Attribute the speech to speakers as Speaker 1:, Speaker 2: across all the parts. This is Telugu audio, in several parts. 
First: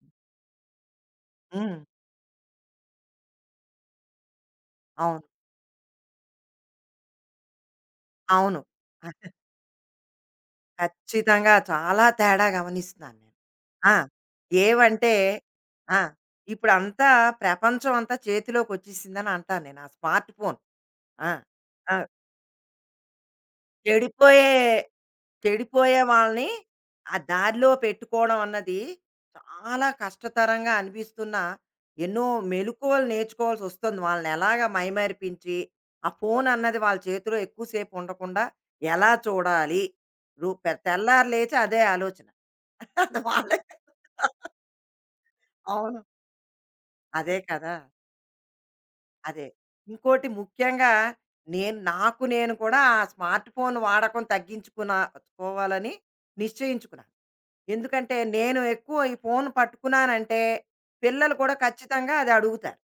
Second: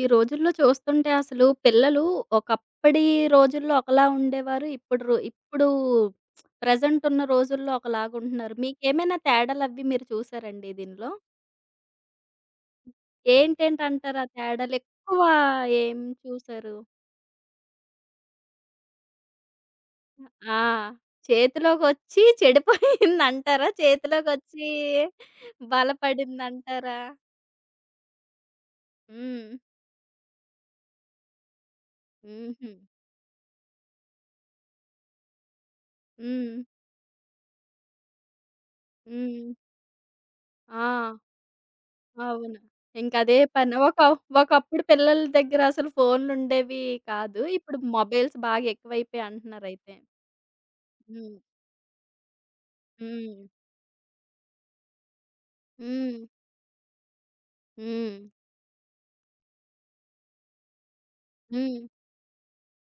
Speaker 1: ఈ రోజుల్లో చూస్తుంటే అసలు
Speaker 2: హ్మ్.
Speaker 1: పిల్లలు ఒకప్పటి రోజుల్లో ఒకలా ఉండేవారు. ఇప్పుడు రో
Speaker 2: అవును.
Speaker 1: ఇప్పుడు ప్రెజెంట్ ఉన్న రోజుల్లో ఒకలాగుంటున్నారు.
Speaker 2: అవును.
Speaker 1: మీకేమైనా
Speaker 2: అది
Speaker 1: తేడాలవి మీరు చూసారండి దీనిలో?
Speaker 2: ఖచ్చితంగా చాలా తేడా గమనిస్తున్నాను నేను. ఆ!
Speaker 1: ఏంటేంటంటారు ఆ తేడాలు?
Speaker 2: ఏవంటే
Speaker 1: ఎక్కువ
Speaker 2: ఆ!
Speaker 1: ఏం చూసారు?
Speaker 2: ఇప్పుడంతా ప్రపంచం అంతా చేతిలోకొచ్చేసిందని అంటాను నేను. ఆ స్మార్ట్ ఫోన్.
Speaker 1: ఆ!
Speaker 2: ఆ! ఆ!
Speaker 1: చేతిలోకొచ్చి చెడిపోయిందంటారా?
Speaker 2: చెడిపోయే
Speaker 1: చేతిలోకొచ్చి
Speaker 2: చెడిపోయే వాళ్ళని
Speaker 1: బలపడిందంటారా?
Speaker 2: ఆ దారిలో పెట్టుకోవడం అన్నది
Speaker 1: హ్మ్.
Speaker 2: చాలా కష్టతరంగా అనిపిస్తున్న ఎన్నో
Speaker 1: హుహు.
Speaker 2: మెలకువలు నేర్చుకోవాల్సి వస్తుంది. వాళ్ళని ఎలాగా మైమరిపించి, ఆ ఫోన్
Speaker 1: హ్మ్.
Speaker 2: అన్నది వాళ్ళ చేతిలో ఎక్కువసేపు ఉండకుండా ఎలా
Speaker 1: హ్మ్. హ్మ్.
Speaker 2: చూడాలి? రు పె
Speaker 1: ఆ!
Speaker 2: తెల్లారి లేచి అదే ఆలోచన.
Speaker 1: అవును.
Speaker 2: అది
Speaker 1: ఇంకదే
Speaker 2: వాళ్ళకే
Speaker 1: పని. ఒకప్పుడు పిల్లల దగ్గర అసలు
Speaker 2: అవును.
Speaker 1: ఫోన్లుండేవి
Speaker 2: అదే
Speaker 1: కాదు.
Speaker 2: కదా!
Speaker 1: ఇప్పుడు మొబైల్స్ బాగా ఎక్కువైపోయాయి
Speaker 2: అదే.
Speaker 1: అంటున్నారయితే.
Speaker 2: ఇంకోటి ముఖ్యంగా
Speaker 1: హ్మ్.
Speaker 2: నేను కూడా ఆ స్మార్ట్
Speaker 1: హ్మ్.
Speaker 2: ఫోన్ వాడకం తగ్గించుకున్నా కోవాలని
Speaker 1: హ్మ్.
Speaker 2: నిశ్చయించుకున్నాను. ఎందుకంటే
Speaker 1: హ్మ్.
Speaker 2: నేను ఎక్కువ ఈ ఫోన్ పట్టుకున్నానంటే పిల్లలు కూడా
Speaker 1: హ్మ్.
Speaker 2: ఖచ్చితంగా అది అడుగుతారు.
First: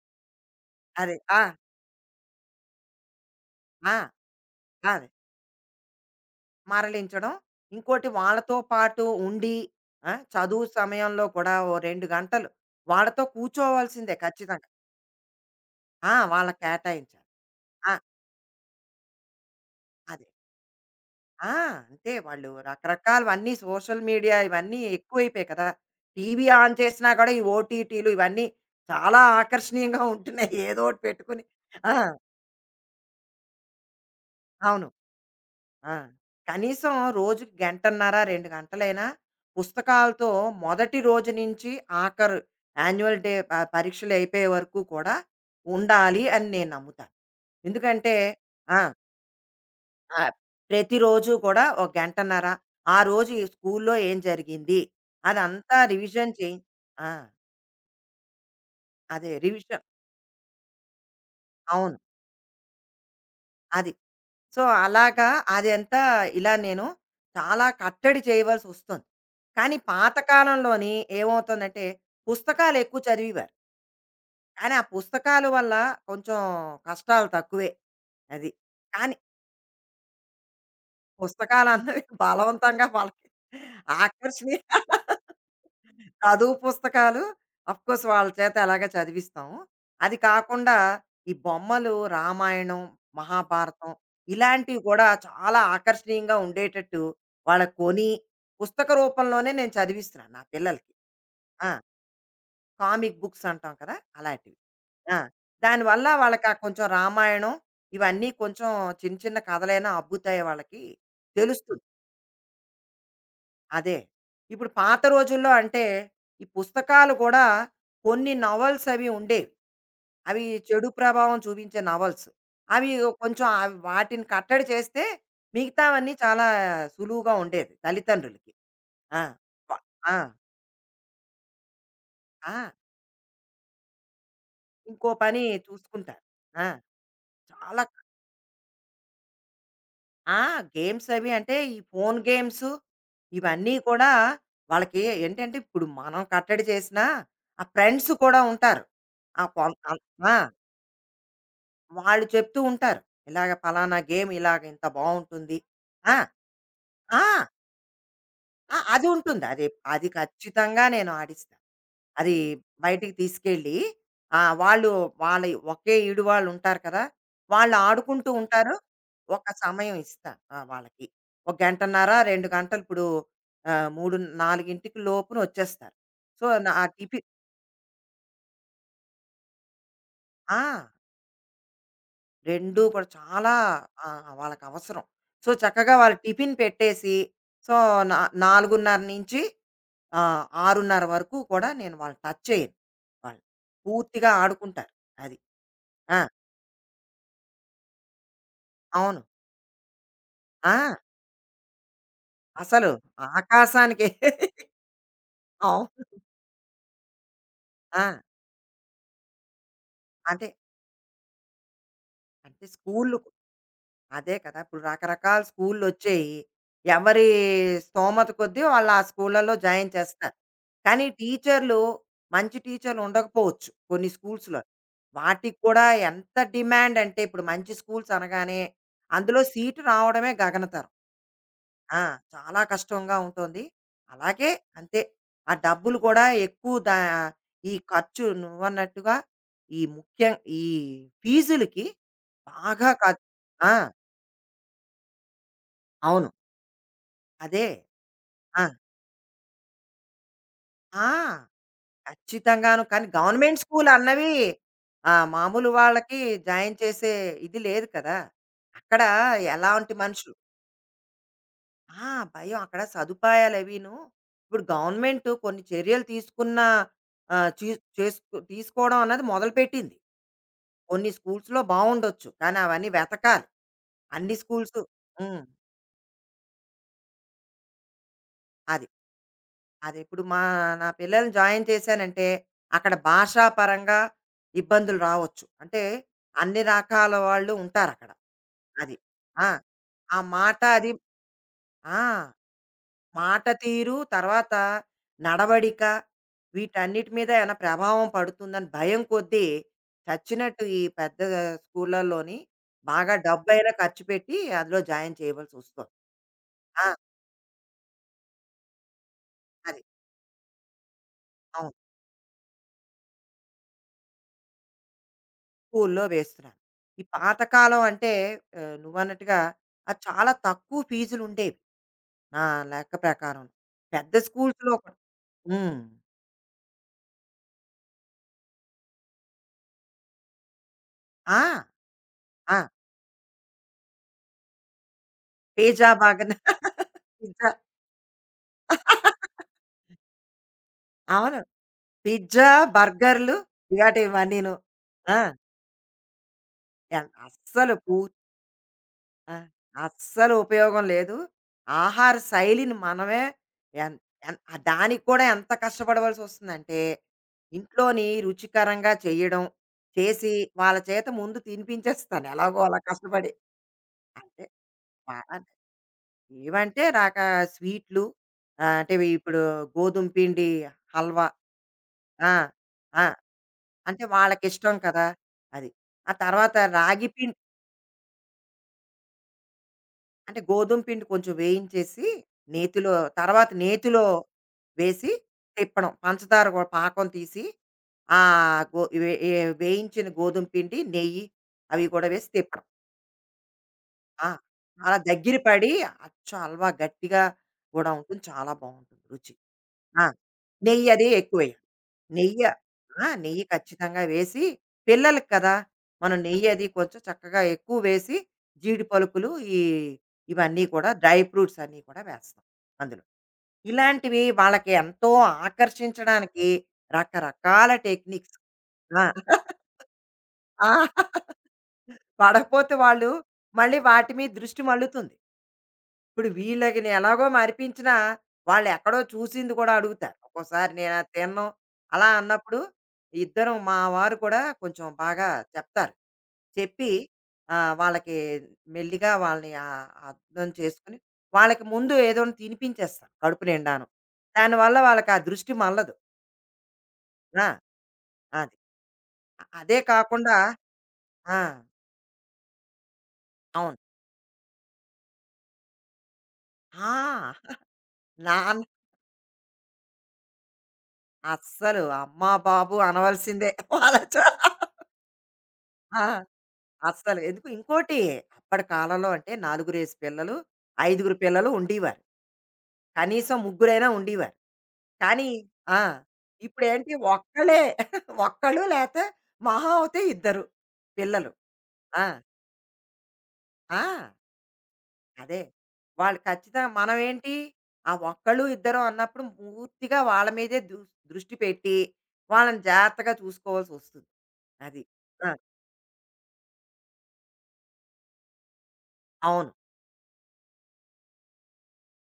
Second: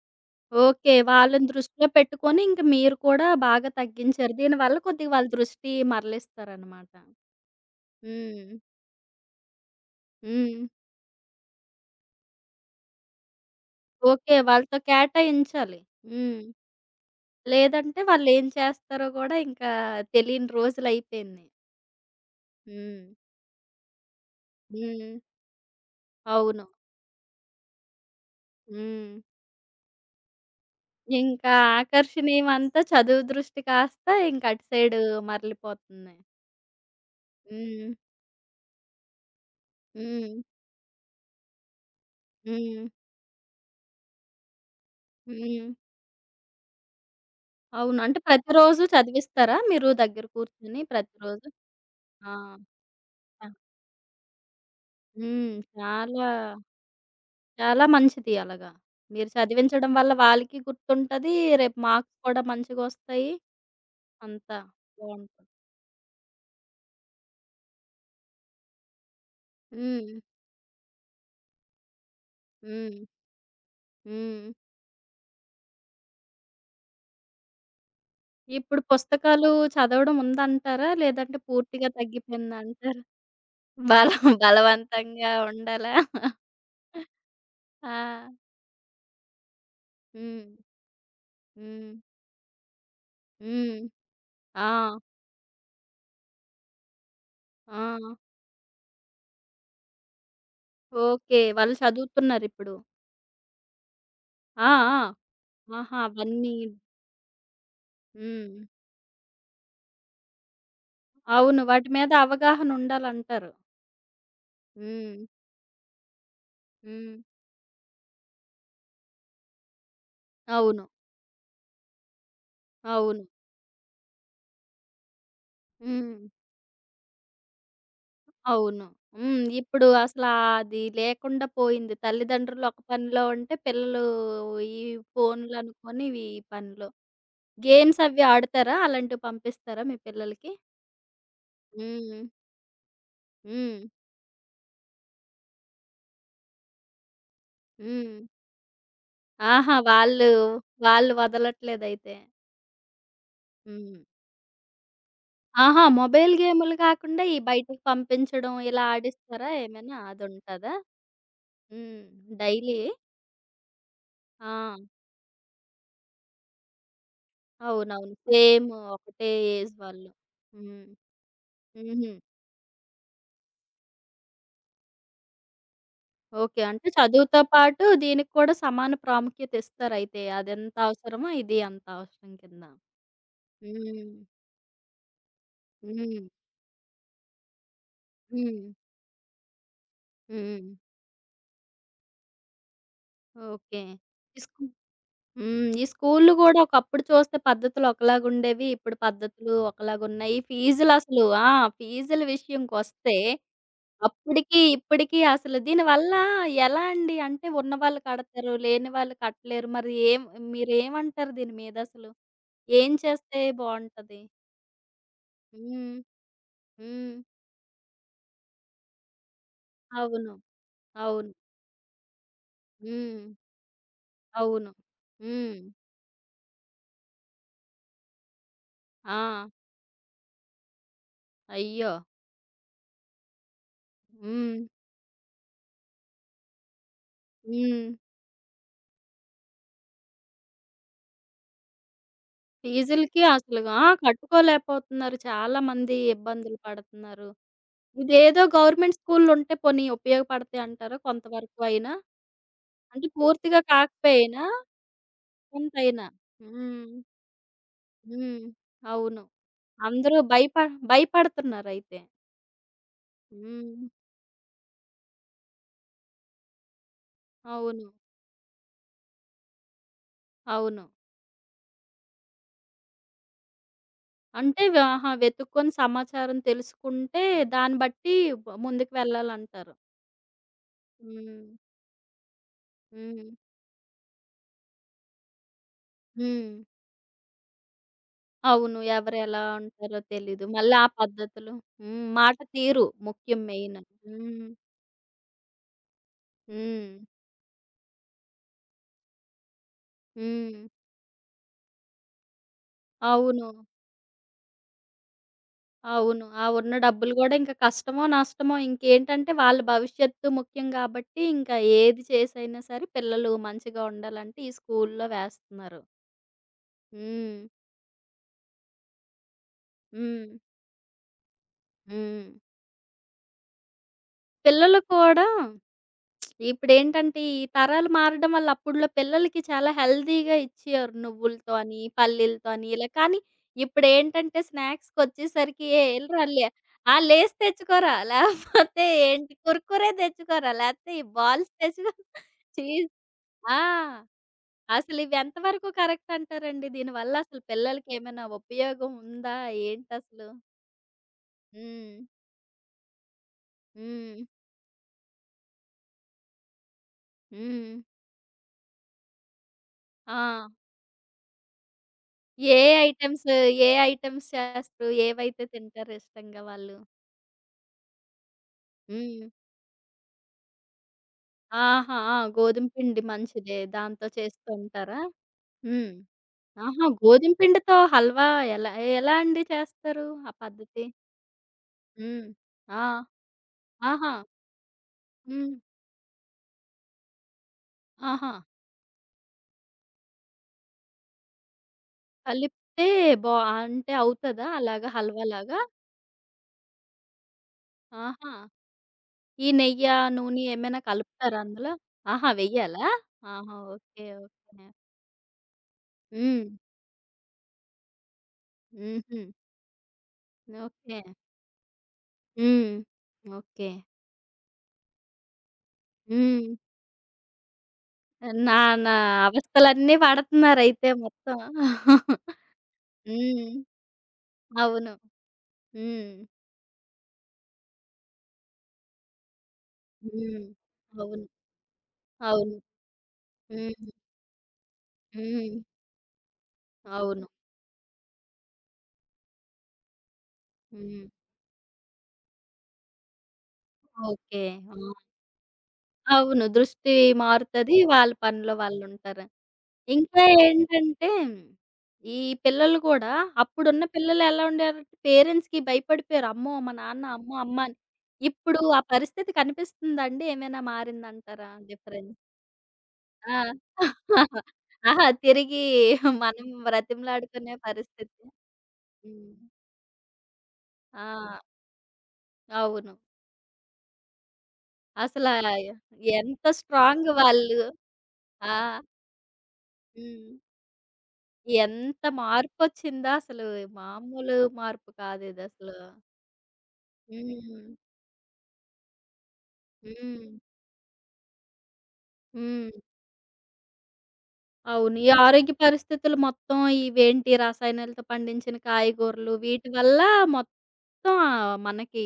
Speaker 1: ఓకే.
Speaker 2: అదే. ఆ!
Speaker 1: వాళ్ళని దృష్టిలో పెట్టుకొని ఇంక మీరు కూడా బాగా
Speaker 2: ఆ!
Speaker 1: తగ్గించారు. దీనివల్ల
Speaker 2: అదే.
Speaker 1: కొద్దిగా వాళ్ళ దృష్టి మరలిస్తారనమాట.
Speaker 2: మరలించడం. ఇంకోటి
Speaker 1: హ్మ్.
Speaker 2: వాళ్ళతో పాటు ఉండి ఆ! చదువు
Speaker 1: హ్మ్.
Speaker 2: సమయంలో కూడా ఓ 2 గంటలు వాళ్ళతో కూర్చోవాల్సిందే
Speaker 1: ఓకే.
Speaker 2: ఖచ్చితంగా.
Speaker 1: వాళ్ళతో కేటాయించాలి.
Speaker 2: ఆ!
Speaker 1: హ్మ్.
Speaker 2: వాళ్ళకి కేటాయించాలి. ఆ!
Speaker 1: లేదంటే వాళ్ళేం చేస్తారో గూడా ఇంకా
Speaker 2: అదే.
Speaker 1: తెలియని రోజులయిపోయినియి.
Speaker 2: ఆ! అంతే వాళ్ళు
Speaker 1: హ్మ్.
Speaker 2: రకరకాలవన్నీ సోషల్ మీడియా ఇవన్నీ
Speaker 1: హ్మ్.
Speaker 2: ఎక్కువైపోయాయి కదా! టీవీ
Speaker 1: అవును.
Speaker 2: ఆన్ చేసినా కూడా ఈ ఓటీటీలు ఇవన్నీ
Speaker 1: హ్మ్.
Speaker 2: చాలా ఆకర్షణీయంగా ఉంటున్నాయి. ఏదోకటి పెట్టుకుని.
Speaker 1: ఇంకా
Speaker 2: ఆ!
Speaker 1: ఆకర్షణీయమంతా చదువు దృష్టి కాస్త ఇంక అటు
Speaker 2: అవును.
Speaker 1: సైడు
Speaker 2: ఆ!
Speaker 1: మరలిపోతుంది.
Speaker 2: కనీసం రోజుకి
Speaker 1: హ్మ్.
Speaker 2: గంటన్నర, 2 గంటలైనా పుస్తకాలతో
Speaker 1: హ్మ్.
Speaker 2: మొదటి రోజు నుంచి ఆఖరు
Speaker 1: హ్మ్.
Speaker 2: యాన్యువల్ డే ప పరీక్షలయిపోయే వరకు కూడా
Speaker 1: హ్మ్.
Speaker 2: ఉండాలి అని నేను నమ్ముతాను.
Speaker 1: అవును.
Speaker 2: ఎందుకంటే
Speaker 1: అంటే
Speaker 2: ఆ!
Speaker 1: ప్రతిరోజు చదివిస్తారా మీరు దగ్గర
Speaker 2: ఆహ్,
Speaker 1: కూర్చొని
Speaker 2: ప్రతిరోజు
Speaker 1: ప్రతిరోజు?
Speaker 2: కూడా ఒక
Speaker 1: ఆ!
Speaker 2: గంటన్నర, ఆ రోజు ఈ
Speaker 1: ఆ!
Speaker 2: స్కూల్లో ఏం జరిగింది
Speaker 1: హ్మ్.
Speaker 2: అదంతా
Speaker 1: చాలా,
Speaker 2: రివిజన్ చేయి ఆ!
Speaker 1: చాలా మంచిది అలాగా. మీరు
Speaker 2: అదే రివిజన్
Speaker 1: చదివించడం వల్ల వాళ్ళకి గుర్తుంటది. రేపు
Speaker 2: అవును.
Speaker 1: మార్క్స్ కూడా మంచిగొస్తాయి.
Speaker 2: అది.
Speaker 1: అంతా
Speaker 2: సో, అలాగా
Speaker 1: బావుంటది.
Speaker 2: అదంతా ఇలా నేను చాలా కట్టడి చేయవలసొస్తుంది. కానీ
Speaker 1: హ్మ్.
Speaker 2: పాత కాలంలోని ఏమవుతుందంటే,
Speaker 1: హ్మ్.
Speaker 2: పుస్తకాలెక్కువ చదివేవారు.
Speaker 1: హ్మ్.
Speaker 2: కానీ ఆ పుస్తకాల వల్ల కొంచెం కష్టాలు తక్కువే. అది.
Speaker 1: ఇప్పుడు
Speaker 2: కానీ
Speaker 1: పుస్తకాలు చదవడం ఉందంటారా? లేదంటే పూర్తిగా
Speaker 2: పుస్తకాలన్నవి బలవంతంగా
Speaker 1: తగ్గిపోయిందంటారా?
Speaker 2: వాళ్ళకి ఆకర్షణీయ
Speaker 1: బలవంతంగా ఉండాలా?
Speaker 2: చదువు పుస్తకాలు
Speaker 1: ఆ!
Speaker 2: అఫ్కోర్స్ వాళ్ళ చేత ఎలాగ చదివిస్తాం. అది
Speaker 1: హ్మ్.
Speaker 2: కాకుండా ఈ
Speaker 1: హ్మ్.
Speaker 2: బొమ్మలు, రామాయణం,
Speaker 1: హ్మ్.
Speaker 2: మహాభారతం
Speaker 1: ఆ!
Speaker 2: ఇలాంటివి గూడా చాలా ఆకర్షణీయంగా ఉండేటట్టు వాళ్ళకి
Speaker 1: ఆ!
Speaker 2: కొని, పుస్తక రూపంలోనే నేను చదివిస్తున్నాను నా పిల్లలకి.
Speaker 1: ఓకే.
Speaker 2: ఆ!
Speaker 1: వాళ్ళు చదువుతున్నారిప్పుడు.
Speaker 2: కామిక్ బుక్స్ అంటాం కదా! అలాంటివి.
Speaker 1: ఆ! ఆ!
Speaker 2: ఆ!
Speaker 1: ఆహా!
Speaker 2: దానివల్ల వాళ్ళకి ఆ
Speaker 1: అవన్నీ
Speaker 2: కొంచెం రామాయణం ఇవన్నీ
Speaker 1: హ్మ్.
Speaker 2: కొంచెం చిన్న చిన్న కథలైనా అబ్బుతాయి వాళ్ళకి.
Speaker 1: అవును.
Speaker 2: తెలుస్తుంది.
Speaker 1: వాటి మీద అవగాహన ఉండాలంటారు.
Speaker 2: అదే. ఇప్పుడు పాత
Speaker 1: హ్మ్.
Speaker 2: రోజుల్లో అంటే, ఈ పుస్తకాలు
Speaker 1: హ్మ్.
Speaker 2: కూడా కొన్ని నవల్స్ అవి ఉండేవి. అవి
Speaker 1: అవును.
Speaker 2: చెడు ప్రభావం చూపించే నవల్స్. అవి
Speaker 1: అవును.
Speaker 2: కొంచెం అవి వాటిని కట్టడి చేస్తే మిగతావన్నీ
Speaker 1: హ్మ్.
Speaker 2: చాలా సులువుగా ఉండేది తల్లిదండ్రులకి.
Speaker 1: అవును.
Speaker 2: ఆ!
Speaker 1: హ్మ్.
Speaker 2: వ
Speaker 1: ఇప్పుడు
Speaker 2: ఆ!
Speaker 1: అసలా అది లేకుండా పోయింది.
Speaker 2: ఆ!
Speaker 1: తల్లిదండ్రులు ఒక పనిలో ఉంటే, పిల్లలు ఈ
Speaker 2: ఇంకో పని
Speaker 1: ఫోన్‌లనుకొని
Speaker 2: చూసుకుంటారు.
Speaker 1: ఇవి ఈ
Speaker 2: ఆ!
Speaker 1: పనిలో.
Speaker 2: చాలా
Speaker 1: గేమ్స్ అవి ఆడతారా? అలాంటివి పంపిస్తారా మీ
Speaker 2: ఆ!
Speaker 1: పిల్లలకి?
Speaker 2: గేమ్స్ అవి అంటే ఈ ఫోను
Speaker 1: హ్మ్.
Speaker 2: గేమ్సు ఇవన్నీ
Speaker 1: హ్మ్.
Speaker 2: కూడా వాళ్ళకి ఏంటంటే ఇప్పుడు మనం కట్టడి చేసినా, ఆ ఫ్రెండ్స్
Speaker 1: హ్మ్.
Speaker 2: కూడా ఉంటారు. ఆ కొన్
Speaker 1: ఆహా!
Speaker 2: అన్
Speaker 1: వాళ్ళు,
Speaker 2: ఆ!
Speaker 1: వాళ్ళు వదలట్లేదయితే.
Speaker 2: వాళ్ళు చెప్తూ ఉంటారు. ఇలాగ పలానా
Speaker 1: హ్మ్.
Speaker 2: గేమ్ ఇలాగ ఇంత బావుంటుంది.
Speaker 1: ఆహా!
Speaker 2: ఆ!
Speaker 1: మొబైల్ గేములు
Speaker 2: ఆ!
Speaker 1: కాకుండా ఈ బయటకి పంపించడం
Speaker 2: ఆ!
Speaker 1: ఇలా
Speaker 2: అది ఉంటుంది.
Speaker 1: ఆడిస్తారా
Speaker 2: అది
Speaker 1: ఏమైనా?
Speaker 2: అది
Speaker 1: అదుంటదా?
Speaker 2: ఖచ్చితంగా నేను ఆడిస్తా.
Speaker 1: హ్మ్.
Speaker 2: అది
Speaker 1: డైలీ?
Speaker 2: బయటికి తీసుకెళ్ళి ఆ!
Speaker 1: ఆ!
Speaker 2: వాళ్ళు వాళ్ళ ఒకే ఈడు వాళ్ళుంటారు కదా! వాళ్ళు
Speaker 1: అవునవును.
Speaker 2: ఆడుకుంటూ
Speaker 1: సేమ్
Speaker 2: ఉంటారు.
Speaker 1: ఒకటే
Speaker 2: ఒక
Speaker 1: ఏజ్
Speaker 2: సమయం
Speaker 1: వాళ్ళు.
Speaker 2: ఇస్తా ఆ!
Speaker 1: హ్మ్.
Speaker 2: వాళ్ళకి. ఒక గంటన్నర,
Speaker 1: హుహు.
Speaker 2: 2 గంటలు ఇప్పుడు 3, 4కి లోపున వచ్చేస్తారు. So,
Speaker 1: okay.
Speaker 2: నా
Speaker 1: అంటే
Speaker 2: టిఫి
Speaker 1: చదువుతో పాటు దీనికి కూడా సమాన ప్రాముఖ్యత ఇస్తారయితే.
Speaker 2: ఆ!
Speaker 1: అదెంత అవసరమో ఇది అంత అవసరం కింద.
Speaker 2: రెండూ కూడా చాలా ఆ!
Speaker 1: హ్మ్.
Speaker 2: వాళ్ళకి అవసరం. సో, చక్కగా వాళ్ళు
Speaker 1: హ్మ్.
Speaker 2: టిఫిన్ పెట్టేసి, సో, నా
Speaker 1: హ్మ్.
Speaker 2: 4:30 నుంచి
Speaker 1: హ్మ్.
Speaker 2: 6:30 వరకు కూడా నేను వాళ్ళని టచ్ చేయను. వాళ్ళు
Speaker 1: ఓకే.
Speaker 2: పూర్తిగా
Speaker 1: తీసుకు
Speaker 2: ఆడుకుంటారు. అది.
Speaker 1: హ్మ్. ఈ
Speaker 2: ఆ!
Speaker 1: స్కూల్లు గూడా ఒకప్పుడు చూస్తే పద్ధతులు ఒకలాగుండేవి. ఇప్పుడు
Speaker 2: అవును.
Speaker 1: పద్ధతులు ఒకలాగున్నాయి.
Speaker 2: ఆ!
Speaker 1: ఫీజులసలు ఆ! ఫీజుల
Speaker 2: అసలు
Speaker 1: విషయంకొస్తే
Speaker 2: ఆకాశానికి
Speaker 1: అప్పడికి, ఇప్పడికి అసలు దీనివల్ల
Speaker 2: అవును.
Speaker 1: ఎలా అండి? అంటే ఉన్నవాళ్ళు
Speaker 2: ఆ!
Speaker 1: కడతారు, లేని వాళ్ళు కట్టలేరు. మరి ఏం
Speaker 2: అంటే,
Speaker 1: మీరేమంటారు దీని మీద అసలు?
Speaker 2: అంటే
Speaker 1: ఏం
Speaker 2: స్కూలు
Speaker 1: చేస్తే బావుంటది?
Speaker 2: అదే కదా! ఇప్పుడు రకరకాల
Speaker 1: హ్మ్.
Speaker 2: స్కూళ్ళొచ్చాయి.
Speaker 1: హ్మ్.
Speaker 2: ఎవరి స్తోమత కొద్దీ వాళ్ళు ఆ స్కూళ్ళలో జాయిన్
Speaker 1: అవును.
Speaker 2: చేస్తారు. కానీ
Speaker 1: అవును.
Speaker 2: టీచర్లు మంచి టీచర్లు
Speaker 1: హ్మ్.
Speaker 2: ఉండకపోవచ్చు కొన్ని స్కూల్స్‌లో.
Speaker 1: అవును.
Speaker 2: వాటికి
Speaker 1: హ్మ్.
Speaker 2: కూడా ఎంత డిమాండ్ అంటే ఇప్పుడు మంచి స్కూల్స్ అనగానే అందులో
Speaker 1: ఆ!
Speaker 2: సీటు రావడమే గగనతరం.
Speaker 1: అయ్యో!
Speaker 2: ఆ! చాలా కష్టంగా ఉంటుంది. అలాగే
Speaker 1: హ్మ్.
Speaker 2: అంతే ఆ డబ్బులు కూడా ఎక్కువ దా ఈ
Speaker 1: హ్మ్.
Speaker 2: ఖర్చు నువ్వన్నట్టుగా ఈ ముఖ్యం ఈ ఫీజులకి బాగా
Speaker 1: ఫీజులకి
Speaker 2: ఖర్చు ఆ!
Speaker 1: అసలుగా ఆ! కట్టుకోలేకపోతున్నారు. చాలామంది
Speaker 2: అవును.
Speaker 1: ఇబ్బందులు పడుతున్నారు.
Speaker 2: అదే.
Speaker 1: ఇదేదో
Speaker 2: ఆ!
Speaker 1: గవర్నమెంట్ స్కూల్లుంటే పోనీ ఉపయోగపడతాయి అంటారా
Speaker 2: ఆ!
Speaker 1: కొంతవరకు అయినా?
Speaker 2: ఖచ్చితంగాను.
Speaker 1: అంటే
Speaker 2: కానీ
Speaker 1: పూర్తిగా
Speaker 2: గవర్నమెంట్ స్కూల్ అన్నవి
Speaker 1: కాకపోయినా
Speaker 2: మామూలు
Speaker 1: కొంతైనా.
Speaker 2: వాళ్ళకి జాయిన్
Speaker 1: హ్మ్.
Speaker 2: చేసే ఇది లేదు కదా!
Speaker 1: హ్మ్.
Speaker 2: అక్కడ
Speaker 1: అవును.
Speaker 2: ఎలాంటి
Speaker 1: అందరూ
Speaker 2: మనుషులు
Speaker 1: భయపడుతున్నారయితే.
Speaker 2: ఆ! భయం అక్కడ
Speaker 1: హ్మ్.
Speaker 2: సదుపాయాలవీను. ఇప్పుడు గవర్నమెంట్ కొన్ని చర్యలు తీసుకున్న చీ
Speaker 1: అవును.
Speaker 2: చేసుకు తీసుకోవడం అన్నది మొదలుపెట్టింది.
Speaker 1: అవును.
Speaker 2: కొన్ని స్కూల్స్‌లో బావుండొచ్చు. కానీ అవన్నీ వెతకాలి. అన్ని
Speaker 1: అంటే వ
Speaker 2: స్కూల్సు
Speaker 1: ఆహా!
Speaker 2: హ్మ్.
Speaker 1: వెతుక్కొని సమాచారం తెలుసుకుంటే దాన్ని బట్టి బ
Speaker 2: అది.
Speaker 1: ముందుకు వెళ్ళాలంటారు.
Speaker 2: అది ఇప్పుడు మా నా
Speaker 1: హ్మ్.
Speaker 2: పిల్లల్ని జాయిన్ చేశానంటే, అక్కడ
Speaker 1: హ్మ్.
Speaker 2: భాషాపరంగా ఇబ్బందులు రావచ్చు. అంటే,
Speaker 1: హ్మ్.
Speaker 2: అన్ని రకాల వాళ్ళు ఉంటారక్కడ.
Speaker 1: అవును.
Speaker 2: అది.
Speaker 1: ఎవరు ఎలా
Speaker 2: ఆ!
Speaker 1: ఉంటారో
Speaker 2: ఆ
Speaker 1: తెలీదు.
Speaker 2: మాట
Speaker 1: మళ్ళీ ఆ
Speaker 2: అది
Speaker 1: పద్ధతులు
Speaker 2: ఆ!
Speaker 1: హ్మ్. మాట తీరు ముఖ్యం
Speaker 2: మాట
Speaker 1: మెయిన్.
Speaker 2: తీరు,
Speaker 1: హ్మ్.
Speaker 2: తర్వాత నడవడిక,
Speaker 1: హ్మ్.
Speaker 2: వీటన్నిటి మీద ఏమైనా ప్రభావం పడుతుందని భయం కొద్దీ, చచ్చినట్టు
Speaker 1: హ్మ్.
Speaker 2: ఈ పెద్ద స్కూళ్ళల్లోని బాగా
Speaker 1: అవును.
Speaker 2: డబ్బైనా ఖర్చు పెట్టి అందులో జాయిన్ చేయవలసొస్తోంది.
Speaker 1: అవును. ఆ ఉన్న
Speaker 2: ఆ!
Speaker 1: డబ్బులు గూడా ఇంక కష్టమో, నష్టమో ఇంకేంటంటే వాళ్ళ
Speaker 2: అది.
Speaker 1: భవిష్యత్తు ముఖ్యం గాబట్టి, ఇంకా
Speaker 2: అవును.
Speaker 1: ఏది చేసైనా సరే పిల్లలు మంచిగా ఉండాలంటే ఈ స్కూల్‌లో వేస్తున్నారు.
Speaker 2: స్కూల్లో వేస్తున్నాను. ఈ
Speaker 1: హ్మ్.
Speaker 2: పాతకాలం అంటే నువ్వన్నట్టుగా అది చాలా
Speaker 1: హ్మ్.
Speaker 2: తక్కువ ఫీజులు ఉండేవి.
Speaker 1: హ్మ్.
Speaker 2: నా లెక్క ప్రకారం. పెద్ద స్కూల్స్‌లో
Speaker 1: పిల్లలు
Speaker 2: కూడా
Speaker 1: కూడా
Speaker 2: హ్మ్.
Speaker 1: ఇప్పుడేంటంటే, ఈ తరాలు మారడం వల్ల అప్పుడులో పిల్లలకి చాలా హెల్తీగా ఇచ్చేవారు.
Speaker 2: ఆ!
Speaker 1: నువ్వులతో అని, పల్లీలతో
Speaker 2: ఆ!
Speaker 1: అని ఇలా. కానీ ఇప్పుడేంటంటే, స్నాక్స్‌కొచ్చేసరికి "ఏ
Speaker 2: పిజ్జా
Speaker 1: ఎళ్ళిరా
Speaker 2: బర్గర్
Speaker 1: లే ఆ! లేస్
Speaker 2: పిజ్జా
Speaker 1: తెచ్చుకోరా, లేకపోతే ఏంటి కుర్కురే తెచ్చుకోరా, లేకపోతే ఈ
Speaker 2: అవును.
Speaker 1: బాల్స్ తెచ్చుకో
Speaker 2: పిజ్జా,
Speaker 1: చీజ్"
Speaker 2: బర్గర్‌లు
Speaker 1: ఆ!
Speaker 2: ఇలాంటివన్నీను.
Speaker 1: అసలు ఇవి
Speaker 2: ఆ!
Speaker 1: ఎంతవరకు కరెక్ట్ అంటారండి?
Speaker 2: ఎన్
Speaker 1: దీనివల్ల అసలు
Speaker 2: అస్సలు
Speaker 1: పిల్లలకి
Speaker 2: పూ
Speaker 1: ఏమైనా ఉపయోగం
Speaker 2: ఆ!
Speaker 1: ఉందా? ఏంటసలు?
Speaker 2: అస్సలు ఉపయోగం లేదు.
Speaker 1: హ్మ్.
Speaker 2: ఆహార శైలిని మనమే ఎన్
Speaker 1: హ్మ్.
Speaker 2: ఎన్ ఆ దానికి కూడా ఎంత కష్టపడవలసొస్తుందంటే,
Speaker 1: హ్మ్.
Speaker 2: ఇంట్లోని రుచికరంగా చేయడం, చేసి
Speaker 1: ఆ!
Speaker 2: వాళ్ళ చేత ముందు తినిపించేస్తాను
Speaker 1: ఏ
Speaker 2: ఎలాగో అలా
Speaker 1: ఐటెమ్స్,
Speaker 2: కష్టపడి.
Speaker 1: ఏ ఐటెమ్స్
Speaker 2: అంటే
Speaker 1: చేస్తారు?
Speaker 2: చాలా
Speaker 1: ఏవైతే తింటారు ఇష్టంగా వాళ్ళు?
Speaker 2: ఏవంటే నాకా స్వీట్లు అంటే ఇవి
Speaker 1: హ్మ్.
Speaker 2: ఇప్పుడు గోధుమ పిండి హల్వా.
Speaker 1: ఆహా! ఆ!
Speaker 2: ఆ!
Speaker 1: గోధుమ పిండి
Speaker 2: ఆ!
Speaker 1: మంచిదే.
Speaker 2: అంటే
Speaker 1: దాంతో చేస్తూ
Speaker 2: వాళ్ళకిష్టం
Speaker 1: ఉంటారా?
Speaker 2: కదా! అది.
Speaker 1: హ్మ్.
Speaker 2: ఆ తర్వాత
Speaker 1: ఆహా!
Speaker 2: రాగి పిం
Speaker 1: గోధుమ పిండితో హల్వా ఎలా ఎలా అండి చేస్తారు? ఆ
Speaker 2: అంటే గోధుమ
Speaker 1: పద్ధతి?
Speaker 2: పిండి కొంచెం వేయించేసి
Speaker 1: హ్మ్. ఆ!
Speaker 2: నేతిలో తర్వాత నేతిలో
Speaker 1: ఆహా!
Speaker 2: వేసి
Speaker 1: హ్మ్.
Speaker 2: తిప్పడం. పంచదార గూడా పాకం తీసి ఆ
Speaker 1: ఆహా!
Speaker 2: గో వే ఏ వేయించిన గోధుమ పిండి, నెయ్యి అవి కూడా వేసి తిప్పడం.
Speaker 1: కలిపితే బా అంటే
Speaker 2: ఆ!
Speaker 1: అవుతదా అలాగా
Speaker 2: అలా
Speaker 1: హల్వా
Speaker 2: దగ్గర
Speaker 1: లాగా?
Speaker 2: పడి అచ్చు హల్వా గట్టిగా గూడా ఉంటుంది.
Speaker 1: ఆహా!
Speaker 2: చాలా బావుంటుంది రుచి.
Speaker 1: ఈ నెయ్యా,
Speaker 2: ఆ!
Speaker 1: నూనె ఏమైనా
Speaker 2: నెయ్యి అది
Speaker 1: కలుపుతారా
Speaker 2: ఎక్కువేయాలి.
Speaker 1: అందులో? ఆహా!
Speaker 2: నెయ్య
Speaker 1: వెయ్యాలా?
Speaker 2: ఆ! నెయ్యి
Speaker 1: ఆహా!
Speaker 2: ఖచ్చితంగా
Speaker 1: ఓకే.
Speaker 2: వేసి,
Speaker 1: ఓకే.
Speaker 2: పిల్లలకి కదా! మనం
Speaker 1: హ్మ్.
Speaker 2: నెయ్యి అది కొంచెం చక్కగా ఎక్కువ వేసి, జీడి
Speaker 1: హుహు.
Speaker 2: పలుకులు ఈ ఇవన్నీ కూడా
Speaker 1: ఓకే.
Speaker 2: డ్రై ఫ్రూట్స్ అన్నీ కూడా వేస్తాం
Speaker 1: హ్మ్.
Speaker 2: అందులో.
Speaker 1: ఓకే.
Speaker 2: ఇలాంటివి వాళ్ళకి ఎంతో ఆకర్షించడానికి
Speaker 1: హ్మ్.
Speaker 2: రకరకాల టెక్నిక్స్.
Speaker 1: నా నా
Speaker 2: ఆ!
Speaker 1: అవస్థలన్నీ
Speaker 2: ఆ!
Speaker 1: పడతన్నారయితే మొత్తం.
Speaker 2: పడకపోతే వాళ్ళు
Speaker 1: హ్మ్.
Speaker 2: మళ్ళీ వాటి మీద దృష్టి
Speaker 1: అవును.
Speaker 2: మళ్ళుతుంది.
Speaker 1: హ్మ్.
Speaker 2: ఇప్పుడు వీళ్ళకి నేను ఎలాగో మరిపించినా వాళ్ళు ఎక్కడో చూసింది కూడా అడుగుతారు.
Speaker 1: హ్మ్.
Speaker 2: ఒక్కోసారి నేను అది
Speaker 1: అవును.
Speaker 2: తినను అలా
Speaker 1: అవును.
Speaker 2: అన్నప్పుడు ఇద్దరం మా
Speaker 1: హ్మ్.
Speaker 2: వారు కూడా కొంచెం బాగా
Speaker 1: హ్మ్.
Speaker 2: చెప్తారు. చెప్పి
Speaker 1: అవును.
Speaker 2: వాళ్ళకి మెల్లిగా వాళ్ళని అర్థం చేసుకొని
Speaker 1: హ్మ్.
Speaker 2: వాళ్ళకి ముందు ఏదోని తినిపించేస్తాను కడుపు నిండాను.
Speaker 1: ఓకే.
Speaker 2: దానివల్ల
Speaker 1: ఆ!
Speaker 2: వాళ్ళకి ఆ దృష్టి మళ్ళదు.
Speaker 1: అవును. దృష్టి
Speaker 2: ఆ!
Speaker 1: మారుతది. వాళ్ళ పనిలో
Speaker 2: అది.
Speaker 1: వాళ్ళుంటారు.
Speaker 2: అదే
Speaker 1: ఇంకా
Speaker 2: కాకుండా
Speaker 1: ఏంటంటే,
Speaker 2: ఆ!
Speaker 1: ఈ పిల్లలు కూడా
Speaker 2: అవును.
Speaker 1: అప్పుడున్న పిల్లలెలా ఉండారంటే, పేరెంట్స్‌కి భయపడిపోయారు. అమ్మో! మా
Speaker 2: ఆ!
Speaker 1: నాన్న అమ్మో! అమ్మ అని. ఇప్పుడు
Speaker 2: నాన్న
Speaker 1: ఆ పరిస్థితి కనిపిస్తుందండి? ఏమైనా మారిందంటారా
Speaker 2: అస్సలు
Speaker 1: డిఫరెన్స్?
Speaker 2: అమ్మా, బాబు అనవలసిందే
Speaker 1: ఆ!
Speaker 2: వాళ్ళ చో
Speaker 1: ఆహా! తిరిగి
Speaker 2: ఆ!
Speaker 1: మనం
Speaker 2: అస్సలు ఎందుకు
Speaker 1: బ్రతిమలాడుకునే
Speaker 2: ఇంకోటి
Speaker 1: పరిస్థితి.
Speaker 2: అప్పటి కాలంలో అంటే
Speaker 1: హ్మ్.
Speaker 2: నాలుగురేసి పిల్లలు, ఐదుగురు
Speaker 1: ఆ!
Speaker 2: పిల్లలు ఉండేవారు.
Speaker 1: అవును.
Speaker 2: కనీసం ముగ్గురైనా ఉండేవారు. కానీ
Speaker 1: అసలా
Speaker 2: ఆ!
Speaker 1: ఎంత
Speaker 2: ఇప్పుడేంటి
Speaker 1: స్ట్రాంగ్ వాళ్ళు.
Speaker 2: ఒక్కళ్ళే
Speaker 1: ఆ!
Speaker 2: ఒక్కళ్ళు లేతే మహా అవుతే
Speaker 1: హ్మ్.
Speaker 2: ఇద్దరు పిల్లలు.
Speaker 1: ఎంత
Speaker 2: ఆ!
Speaker 1: మార్పొచ్చిందో అసలు
Speaker 2: ఆ!
Speaker 1: మామూలు మార్పు
Speaker 2: అదే.
Speaker 1: కాదిదసలు.
Speaker 2: వాళ్ళు ఖచ్చితంగా మనమేంటి
Speaker 1: హ్మ్.
Speaker 2: ఆ ఒక్కళ్ళు, ఇద్దరు అన్నప్పుడు పూర్తిగా
Speaker 1: హ్మ్.
Speaker 2: వాళ్ళ మీదే దృష్టి పెట్టి, వాళ్ళని
Speaker 1: హ్మ్.
Speaker 2: జాగ్రత్తగా చూసుకోవాల్సొస్తుంది. అది.
Speaker 1: అవును. ఈ
Speaker 2: ఆ!
Speaker 1: ఆరోగ్య పరిస్థితులు మొత్తం ఇవేంటి రసాయనాలతో పండించిన కాయగూరలు
Speaker 2: అవును.
Speaker 1: వీటి వల్ల మొత్తం మనకి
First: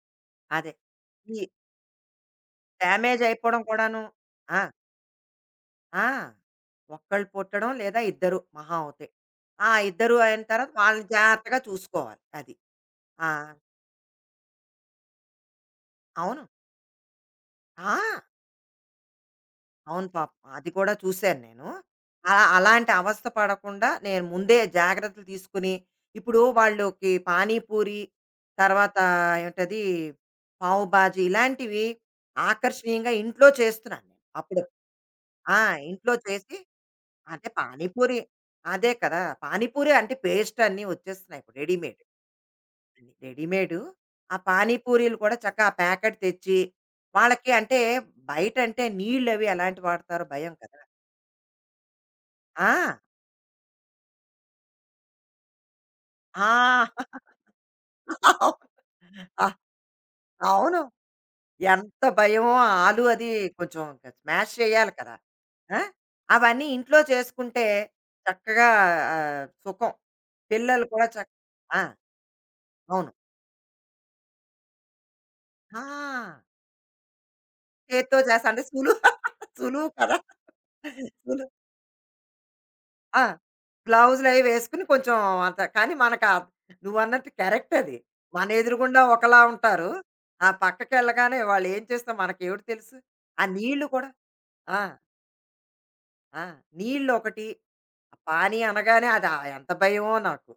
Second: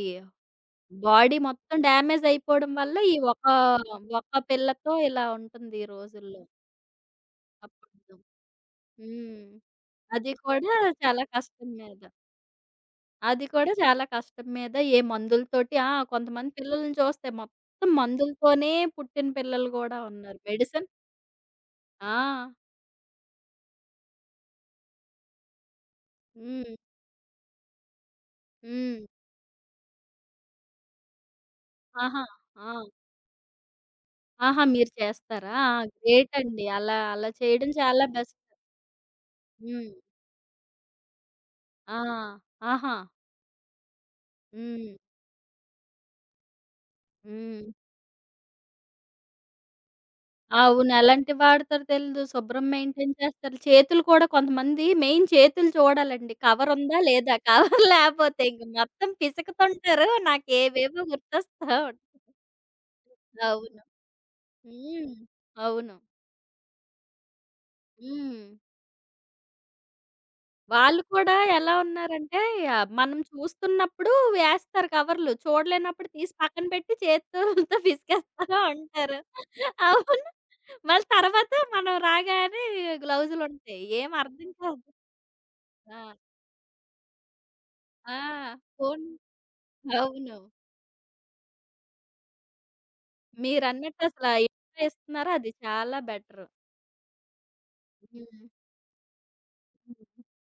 Speaker 2: అదే.
Speaker 1: బాడీ
Speaker 2: ఈ
Speaker 1: మొత్తం డ్యామేజ్ అయిపోవడం వల్ల
Speaker 2: డ్యామేజ్ అయిపోవడం కూడాను.
Speaker 1: ఒక
Speaker 2: ఆ!
Speaker 1: పిల్లతో ఇలా ఉంటుంది ఈ
Speaker 2: ఆ!
Speaker 1: రోజుల్లో.
Speaker 2: ఒక్కళ్ళు పుట్టడం లేదా
Speaker 1: అప్పట్లో.
Speaker 2: ఇద్దరు మహా అవుతే.
Speaker 1: హ్మ్.
Speaker 2: ఆ! ఇద్దరు
Speaker 1: అది
Speaker 2: అయిన తర్వాత
Speaker 1: కూడా
Speaker 2: వాళ్ళని
Speaker 1: చాలా
Speaker 2: జాగ్రత్తగా
Speaker 1: కష్టం మీద.
Speaker 2: చూసుకోవాలి. అది. ఆ!
Speaker 1: అది కూడా చాలా కష్టం మీద ఏ మందులతోటి ఆ!
Speaker 2: అవును.
Speaker 1: కొంతమంది పిల్లల్ని చూస్తే మొత్తం
Speaker 2: ఆ!
Speaker 1: మందులతోనే పుట్టిన పిల్లలు గూడా
Speaker 2: అవును పాపం.
Speaker 1: ఉన్నారు.
Speaker 2: అది
Speaker 1: మెడిసిన్
Speaker 2: కూడా చూశాను నేను. అలా
Speaker 1: ఆ!
Speaker 2: అలాంటి అవస్థ పడకుండా నేను ముందే జాగ్రత్తలు తీసుకొని, ఇప్పుడు
Speaker 1: హ్మ్.
Speaker 2: వాళ్ళకి పానీపూరి, తర్వాత
Speaker 1: హ్మ్.
Speaker 2: ఏమిటది పావు బాజీ ఇలాంటివి
Speaker 1: ఆహా! ఆ!
Speaker 2: ఆకర్షణీయంగా ఇంట్లో చేస్తున్నాను నేను. అప్పుడు
Speaker 1: ఆహా! మీరు చేస్తారా?
Speaker 2: ఆ!
Speaker 1: ఆ!
Speaker 2: ఇంట్లో
Speaker 1: గ్రేట్
Speaker 2: చేసి
Speaker 1: అండి. అలా అలా
Speaker 2: అంటే
Speaker 1: చేయడం చాలా
Speaker 2: పానీపూరి
Speaker 1: బెస్ట్.
Speaker 2: అదే కదా!
Speaker 1: హ్మ్.
Speaker 2: పానీపూరి అంటే పేస్ట్ అన్నీ వచ్చేస్తున్నాయి ఇప్పుడు
Speaker 1: ఆ!
Speaker 2: రెడీమేడ్.
Speaker 1: ఆహా!
Speaker 2: రెడీమేడు. ఆ
Speaker 1: హ్మ్.
Speaker 2: పానీపూరీలు కూడా చక్కగా ఆ ప్యాకెట్ తెచ్చి, వాళ్ళకి
Speaker 1: హ్మ్.
Speaker 2: అంటే బయటంటే నీళ్ళవి ఎలాంటివి వాడతారో భయం కదా!
Speaker 1: అవును. ఎలాంటివి వాడతారో తెలీదు. శుభ్రం
Speaker 2: ఆ!
Speaker 1: మెయింటైన్ చేస్తారు. చేతులు కూడా కొంతమంది మెయిన్ చేతులు చూడాలండి.
Speaker 2: ఆ!
Speaker 1: కవర్ ఉందా లేదా? కవర్ లేపోతే ఇంక మొత్తం
Speaker 2: అ
Speaker 1: పిసుకుతుంటారు.
Speaker 2: అవును.
Speaker 1: నాకేవేవో గుర్తొస్తా
Speaker 2: ఎంత
Speaker 1: ఉంటాయి.
Speaker 2: భయమో ఆ ఆలు అది
Speaker 1: అవును.
Speaker 2: కొంచెం స్మాష్ చేయాలి
Speaker 1: హ్మ్.
Speaker 2: కదా! ఆ!
Speaker 1: అవును.
Speaker 2: అవన్నీ ఇంట్లో చేసుకుంటే
Speaker 1: హ్మ్.
Speaker 2: చక్కగా సుఖం. పిల్లలు
Speaker 1: వాళ్ళు
Speaker 2: కూడా చక్
Speaker 1: కూడా ఎలా
Speaker 2: ఆ!
Speaker 1: ఉన్నారంటే, ఆహ్,
Speaker 2: అవును.
Speaker 1: మనం చూస్తున్నప్పుడు వేస్తారు కవర్లు.
Speaker 2: ఆ!
Speaker 1: చూడలేనప్పుడు తీసి పక్కన పెట్టి చేతులతో
Speaker 2: చేత్తో చేస్తా
Speaker 1: పిసికేస్తా
Speaker 2: అంటే సులువు
Speaker 1: ఉంటారు.
Speaker 2: సులువు కదా!
Speaker 1: అవును. మళ్ళీ
Speaker 2: సులువు.
Speaker 1: తర్వాత మనం రాగానే
Speaker 2: ఆ!
Speaker 1: గ్లౌజులుంటాయి. ఏం
Speaker 2: గ్లౌజులయి
Speaker 1: అర్థం
Speaker 2: వేసుకొని
Speaker 1: కాదు.
Speaker 2: కొంచెం అంత కానీ
Speaker 1: ఆ!
Speaker 2: మనకా నువ్వన్నట్టు కరెక్ట్ అది.
Speaker 1: ఆ!
Speaker 2: మన ఎదురుగుండా
Speaker 1: ఫోను
Speaker 2: ఒకలా ఉంటారు.
Speaker 1: అవును.
Speaker 2: ఆ పక్కకెళ్ళగానే వాళ్ళేం చేస్తాం మనకేవిటి తెలుసు. ఆ నీళ్ళు
Speaker 1: మీరన్నట్టు
Speaker 2: కూడా
Speaker 1: అసల
Speaker 2: ఆ!
Speaker 1: ఇంట్లో ఇస్తున్నారు అది చాలా
Speaker 2: ఆ!
Speaker 1: బెటరు.
Speaker 2: నీళ్ళొకటి,
Speaker 1: హ్మ్.
Speaker 2: పానీ అనగానే అది ఎంత భయమో
Speaker 1: హ్మ్.
Speaker 2: నాకు.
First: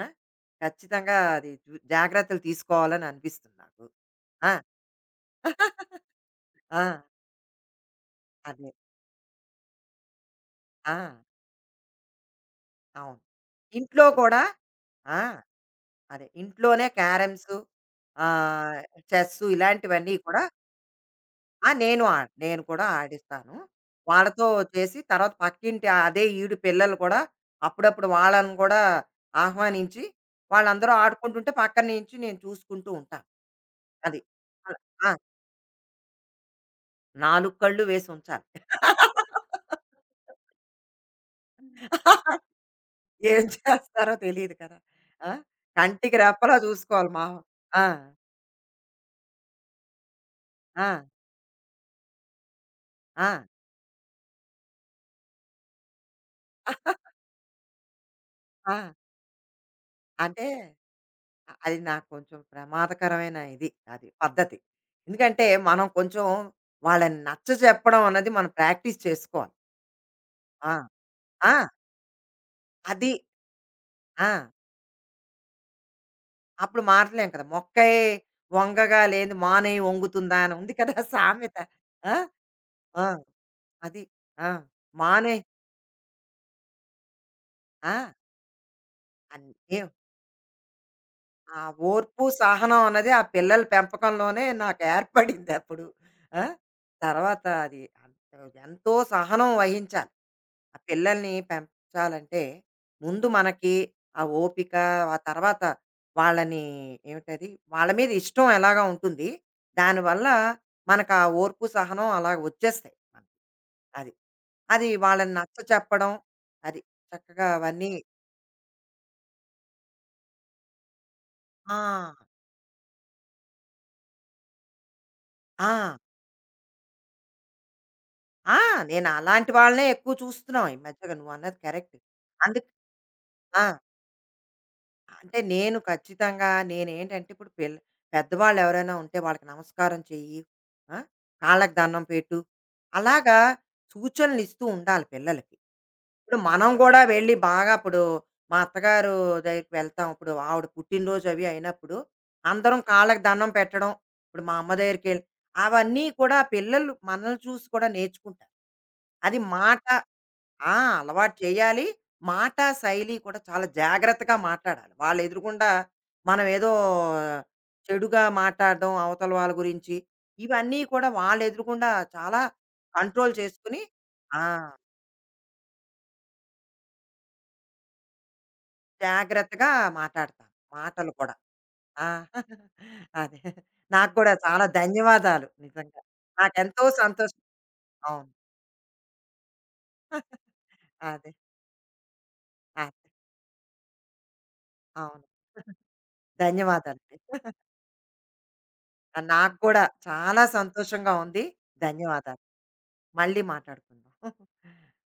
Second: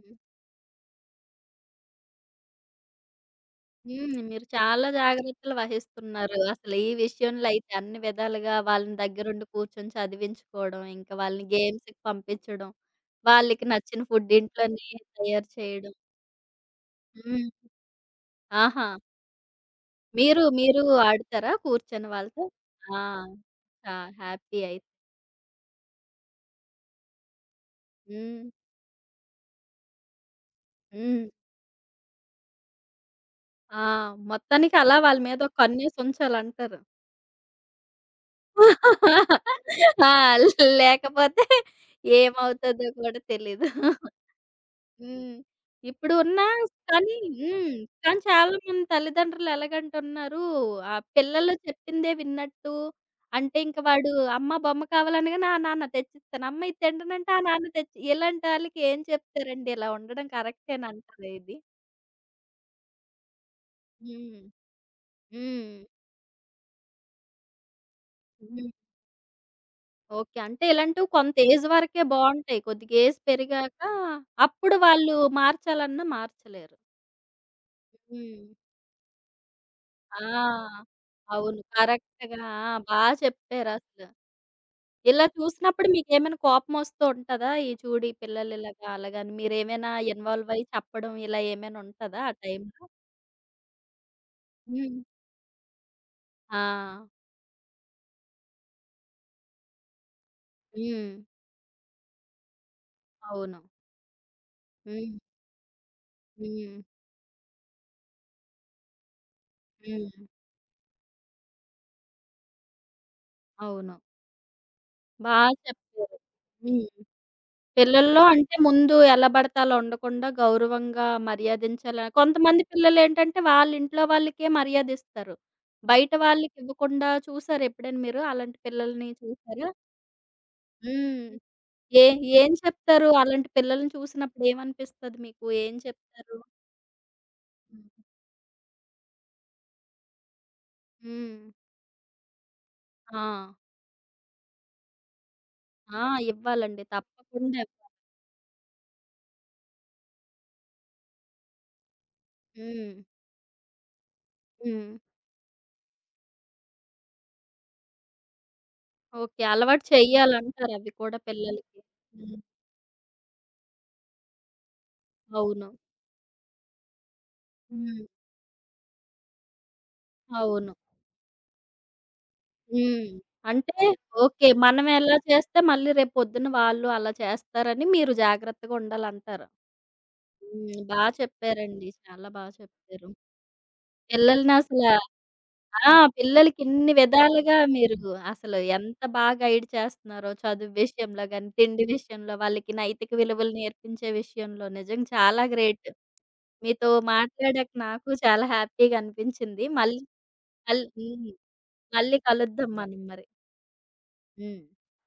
Speaker 2: ఆ! ఖచ్చితంగా అది జు జాగ్రత్తలు తీసుకోవాలని అనిపిస్తుంది నాకు.
Speaker 1: హ్మ్. మీరు
Speaker 2: ఆ!
Speaker 1: చాలా జాగ్రత్తలు వహిస్తున్నారు. అసలు
Speaker 2: ఆ!
Speaker 1: ఈ విషయంలో అయితే అన్ని విధాలుగా
Speaker 2: అదే.
Speaker 1: వాళ్ళని దగ్గరుండి కూర్చొని చదివించుకోవడం,
Speaker 2: ఆ!
Speaker 1: ఇంకా వాళ్ళని గేమ్స్‌కి పంపించడం,
Speaker 2: అవును.
Speaker 1: వాళ్ళకి నచ్చిన
Speaker 2: ఇంట్లో
Speaker 1: ఫుడ్
Speaker 2: కూడా
Speaker 1: ఇంట్లోనే
Speaker 2: ఆ!
Speaker 1: తయారు చేయడం.
Speaker 2: అదే. ఇంట్లోనే
Speaker 1: హ్మ్.
Speaker 2: క్యారమ్స్, ఆహ్,
Speaker 1: ఆహా!
Speaker 2: చెస్సు ఇలాంటివన్నీ కూడా
Speaker 1: మీరు మీరు ఆడతారా
Speaker 2: ఆ! నేను
Speaker 1: కూర్చొని
Speaker 2: ఆడ్
Speaker 1: వాళ్ళతో?
Speaker 2: నేను కూడా
Speaker 1: ఆ!
Speaker 2: ఆడిస్తాను.
Speaker 1: ఆ!
Speaker 2: వాళ్ళతో
Speaker 1: హ్యాపీ అయితే.
Speaker 2: చేసి తర్వాత పక్కింటి అదే ఈడు పిల్లలు కూడా అప్పుడప్పుడు
Speaker 1: హ్మ్.
Speaker 2: వాళ్ళని కూడా ఆహ్వానించి, వాళ్ళందరూ
Speaker 1: హ్మ్.
Speaker 2: ఆడుకుంటుంటే పక్కన నుంచి నేను చూసుకుంటూ ఉంటాను.
Speaker 1: ఆ!
Speaker 2: అది.
Speaker 1: మొత్తానికి
Speaker 2: అలా
Speaker 1: అలా
Speaker 2: ఆ!
Speaker 1: వాళ్ళ మీద ఒక కన్నేసి ఉంచాలంటారు.
Speaker 2: 4 కళ్ళు వేసి ఉంచాలి.
Speaker 1: ఆ! లేకపోతే ఏమవుతదో కూడా
Speaker 2: ఏం
Speaker 1: తెలీదు.
Speaker 2: చేస్తారో తెలీదు కదా! ఆ!
Speaker 1: హ్మ్. ఇప్పుడు
Speaker 2: కంటికి
Speaker 1: ఉన్న
Speaker 2: రెప్పలా చూసుకోవాలి.
Speaker 1: కానీ
Speaker 2: మా
Speaker 1: హ్మ్.
Speaker 2: ఆ!
Speaker 1: కానీ చాలామంది తల్లిదండ్రులు ఎలాగంటున్నారు, ఆహ్,
Speaker 2: ఆ!
Speaker 1: పిల్లలు చెప్పిందే విన్నట్టు
Speaker 2: ఆ!
Speaker 1: అంటే ఇంక వాడు అమ్మ బొమ్మ కావాలనగానే, "ఆ! నాన్న తెచ్చిస్తాను." అమ్మ ఇది తింటనంటే, "ఆ! నాన్న తెచ్చి" ఇలాంటి
Speaker 2: ఆ!
Speaker 1: ఆళ్ళకి ఏం చెప్తారండి? ఇలా ఉండడం
Speaker 2: అంటే
Speaker 1: కరెక్టేనంటారా
Speaker 2: అ-
Speaker 1: ఇది?
Speaker 2: అది నాకు కొంచెం ప్రమాదకరమైన ఇది అది
Speaker 1: హ్మ్.
Speaker 2: పద్ధతి ఎందుకంటే
Speaker 1: హ్మ్.
Speaker 2: మనం కొంచెం వాళ్ళని నచ్చ చెప్పడం అన్నది మనం
Speaker 1: హ్మ్.
Speaker 2: ప్రాక్టీస్ చేసుకోవాలి
Speaker 1: ఓకే. అంటే
Speaker 2: ఆ,
Speaker 1: ఇలాంటివి కొంత
Speaker 2: ఆ,
Speaker 1: ఏజ్ వరకే బావుంటాయి. కొద్దిగా
Speaker 2: అది
Speaker 1: ఏజ్ పెరిగాక
Speaker 2: ఆ,
Speaker 1: అప్పుడు వాళ్ళు మార్చాలన్నా మార్చలేరు.
Speaker 2: అప్పుడు మారలేం కదా మొక్కై
Speaker 1: హ్మ్.
Speaker 2: వంగగా లేని మానే వంగుతుందా
Speaker 1: ఆ!
Speaker 2: అని ఉంది కదా సామెత
Speaker 1: అవును.
Speaker 2: ఆ,
Speaker 1: కరెక్ట్‌గా. ఆ! బా
Speaker 2: ఆ, అది
Speaker 1: చెప్పారసలు.
Speaker 2: ఆ,
Speaker 1: ఇలా
Speaker 2: మానే
Speaker 1: చూసినప్పుడు మీకేమైనా కోపమొస్తూ ఉంటదా? ఈ
Speaker 2: ఆ,
Speaker 1: చూడు ఈ పిల్లలు ఇలాగా అలాగని
Speaker 2: అన్నీ
Speaker 1: మీరేమైనా ఇన్వాల్వ్ అయ్యి చెప్పడం ఇలా
Speaker 2: ఆ
Speaker 1: ఏమైనా ఉంటదా
Speaker 2: ఓర్పు
Speaker 1: ఆ
Speaker 2: సహనం
Speaker 1: టైంలో?
Speaker 2: అన్నది ఆ పిల్లల పెంపకంలోనే నాకు
Speaker 1: హ్మ్.
Speaker 2: ఏర్పడింది అప్పుడు ఆ,
Speaker 1: ఆ!
Speaker 2: తర్వాత అది ఎంతో సహనం వహించాలి ఆ
Speaker 1: హ్మ్.
Speaker 2: పిల్లల్ని పెంచాలంటే ముందు
Speaker 1: అవును.
Speaker 2: మనకి ఆ ఓపిక, ఆ
Speaker 1: హ్మ్.
Speaker 2: తర్వాత వాళ్ళని
Speaker 1: హ్మ్.
Speaker 2: ఏమిటది వాళ్ళ మీద ఇష్టం ఎలాగా ఉంటుంది.
Speaker 1: హ్మ్.
Speaker 2: దానివల్ల మనకు ఆ ఓర్పు, సహనం అలా వచ్చేస్తాయి. మనకి.
Speaker 1: అవును.
Speaker 2: అది. అది వాళ్ళని
Speaker 1: బా
Speaker 2: నచ్చచెప్పడం.
Speaker 1: చెప్పారు.
Speaker 2: అది.
Speaker 1: హ్మ్.
Speaker 2: చక్కగా అవన్నీ
Speaker 1: పిల్లల్లో అంటే ముందు ఎలా పడితే అలా ఉండకుండా గౌరవంగా
Speaker 2: ఆ!
Speaker 1: మర్యాదించాల కొంతమంది పిల్లలేంటంటే వాళ్ళ ఇంట్లో వాళ్ళకే మర్యాదిస్తారు.
Speaker 2: ఆ!
Speaker 1: బయట వాళ్ళకివ్వకుండా చూసారా ఎప్పుడైనా మీరు?
Speaker 2: ఆ!
Speaker 1: అలాంటి
Speaker 2: నేను
Speaker 1: పిల్లల్ని
Speaker 2: అలాంటి
Speaker 1: చూసారా?
Speaker 2: వాళ్ళనే ఎక్కువ చూస్తున్నాం ఈ మధ్యన.
Speaker 1: హ్మ్.
Speaker 2: నువ్వన్నది కరెక్ట్.
Speaker 1: ఏ ఏం
Speaker 2: అందుక్
Speaker 1: చెప్తారు? అలాంటి
Speaker 2: ఆ!
Speaker 1: పిల్లల్ని చూసినప్పుడు ఏమనిపిస్తది
Speaker 2: అంటే
Speaker 1: మీకు? ఏం
Speaker 2: నేను
Speaker 1: చెప్తారు?
Speaker 2: ఖచ్చితంగా నేనేంటంటే ఇప్పుడు పిల్ల పెద్దవాళ్ళు ఎవరైనా ఉంటే వాళ్ళకి నమస్కారం చెయ్యి, ఆ!
Speaker 1: హ్మ్.
Speaker 2: కాళ్ళకి దండం పెట్టు.
Speaker 1: ఆ!
Speaker 2: అలాగా సూచనలు ఇస్తూ ఉండాలి పిల్లలకి.
Speaker 1: ఆ!
Speaker 2: ఇప్పుడు మనం
Speaker 1: ఇవ్వాలండి.
Speaker 2: గూడా వెళ్ళి
Speaker 1: తప్పకుండా
Speaker 2: బాగా
Speaker 1: ఇవ్వాలి.
Speaker 2: ఇప్పుడు మా అత్తగారు దగ్గరికి వెళ్తాం. ఇప్పుడు ఆవిడ పుట్టినరోజు అవి అయినప్పుడు అందరం
Speaker 1: హ్మ్.
Speaker 2: కాళ్ళకి దండం పెట్టడం, ఇప్పుడు మా అమ్మ
Speaker 1: హ్మ్.
Speaker 2: దగ్గరికెళ్ళి అవన్నీ కూడా పిల్లలు మనల్ని చూసి కూడా నేర్చుకుంటారు. అది
Speaker 1: ఓకే.
Speaker 2: మాట
Speaker 1: అలవాటు చెయ్యాలంటారు
Speaker 2: ఆ!
Speaker 1: అవి కూడా
Speaker 2: అలవాటు
Speaker 1: పిల్లలకి.
Speaker 2: చేయాలి.
Speaker 1: హ్మ్.
Speaker 2: మాట శైలి కూడా చాలా జాగ్రత్తగా మాట్లాడాలి. వాళ్ళు
Speaker 1: అవును.
Speaker 2: ఎదురుగుండా మనం ఏదో
Speaker 1: హ్మ్.
Speaker 2: చెడుగా మాట్లాడడం అవతల వాళ్ళ గురించి,
Speaker 1: అవును.
Speaker 2: ఇవన్నీ కూడా వాళ్ళు ఎదురుగుండా చాలా
Speaker 1: హ్మ్.
Speaker 2: కంట్రోల్
Speaker 1: అంటే
Speaker 2: చేసుకొని ఆ!
Speaker 1: ఓకే. మనం ఎలా చేస్తే మళ్ళీ రేపు పొద్దున్న వాళ్ళు అలా చేస్తారని మీరు జాగ్రత్తగా ఉండాలంటారు.
Speaker 2: జాగ్రత్తగా మాటాడతాను.
Speaker 1: హ్మ్. బా
Speaker 2: మాటలు కూడా.
Speaker 1: చెప్పారండి.
Speaker 2: ఆ!
Speaker 1: చాలా బా చెప్పారు.
Speaker 2: అదే. నాకు కూడా
Speaker 1: పిల్లల్ని
Speaker 2: చాలా
Speaker 1: అసల
Speaker 2: ధన్యవాదాలు
Speaker 1: ఆ!
Speaker 2: నిజంగా.
Speaker 1: పిల్లలకి
Speaker 2: నాకెంతో
Speaker 1: ఇన్ని
Speaker 2: సంతోషం.
Speaker 1: విధాలుగా మీరు
Speaker 2: అవును.
Speaker 1: అసలు ఎంత బా గైడ్ చేస్తున్నారో చదువు విషయంలో
Speaker 2: అదే.
Speaker 1: గాని, తిండి విషయంలో, వాళ్ళకి
Speaker 2: అదే.
Speaker 1: నైతిక విలువలు నేర్పించే విషయంలో నిజంగా
Speaker 2: అవును.
Speaker 1: చాలా గ్రేట్. మీతో
Speaker 2: ధన్యవాదాలండి.
Speaker 1: మాట్లాడాక నాకు చాలా హ్యాపీగా
Speaker 2: నాకు
Speaker 1: అనిపించింది.
Speaker 2: కూడా
Speaker 1: మళ్ళీ
Speaker 2: చాలా
Speaker 1: మళ్
Speaker 2: సంతోషంగా
Speaker 1: హ్మ్.
Speaker 2: ఉంది.
Speaker 1: మళ్ళీ
Speaker 2: ధన్యవాదాలు.
Speaker 1: కలుద్దాం మనం మరి.
Speaker 2: మళ్ళీ మాట్లాడుకుందాం
Speaker 1: హ్మ్.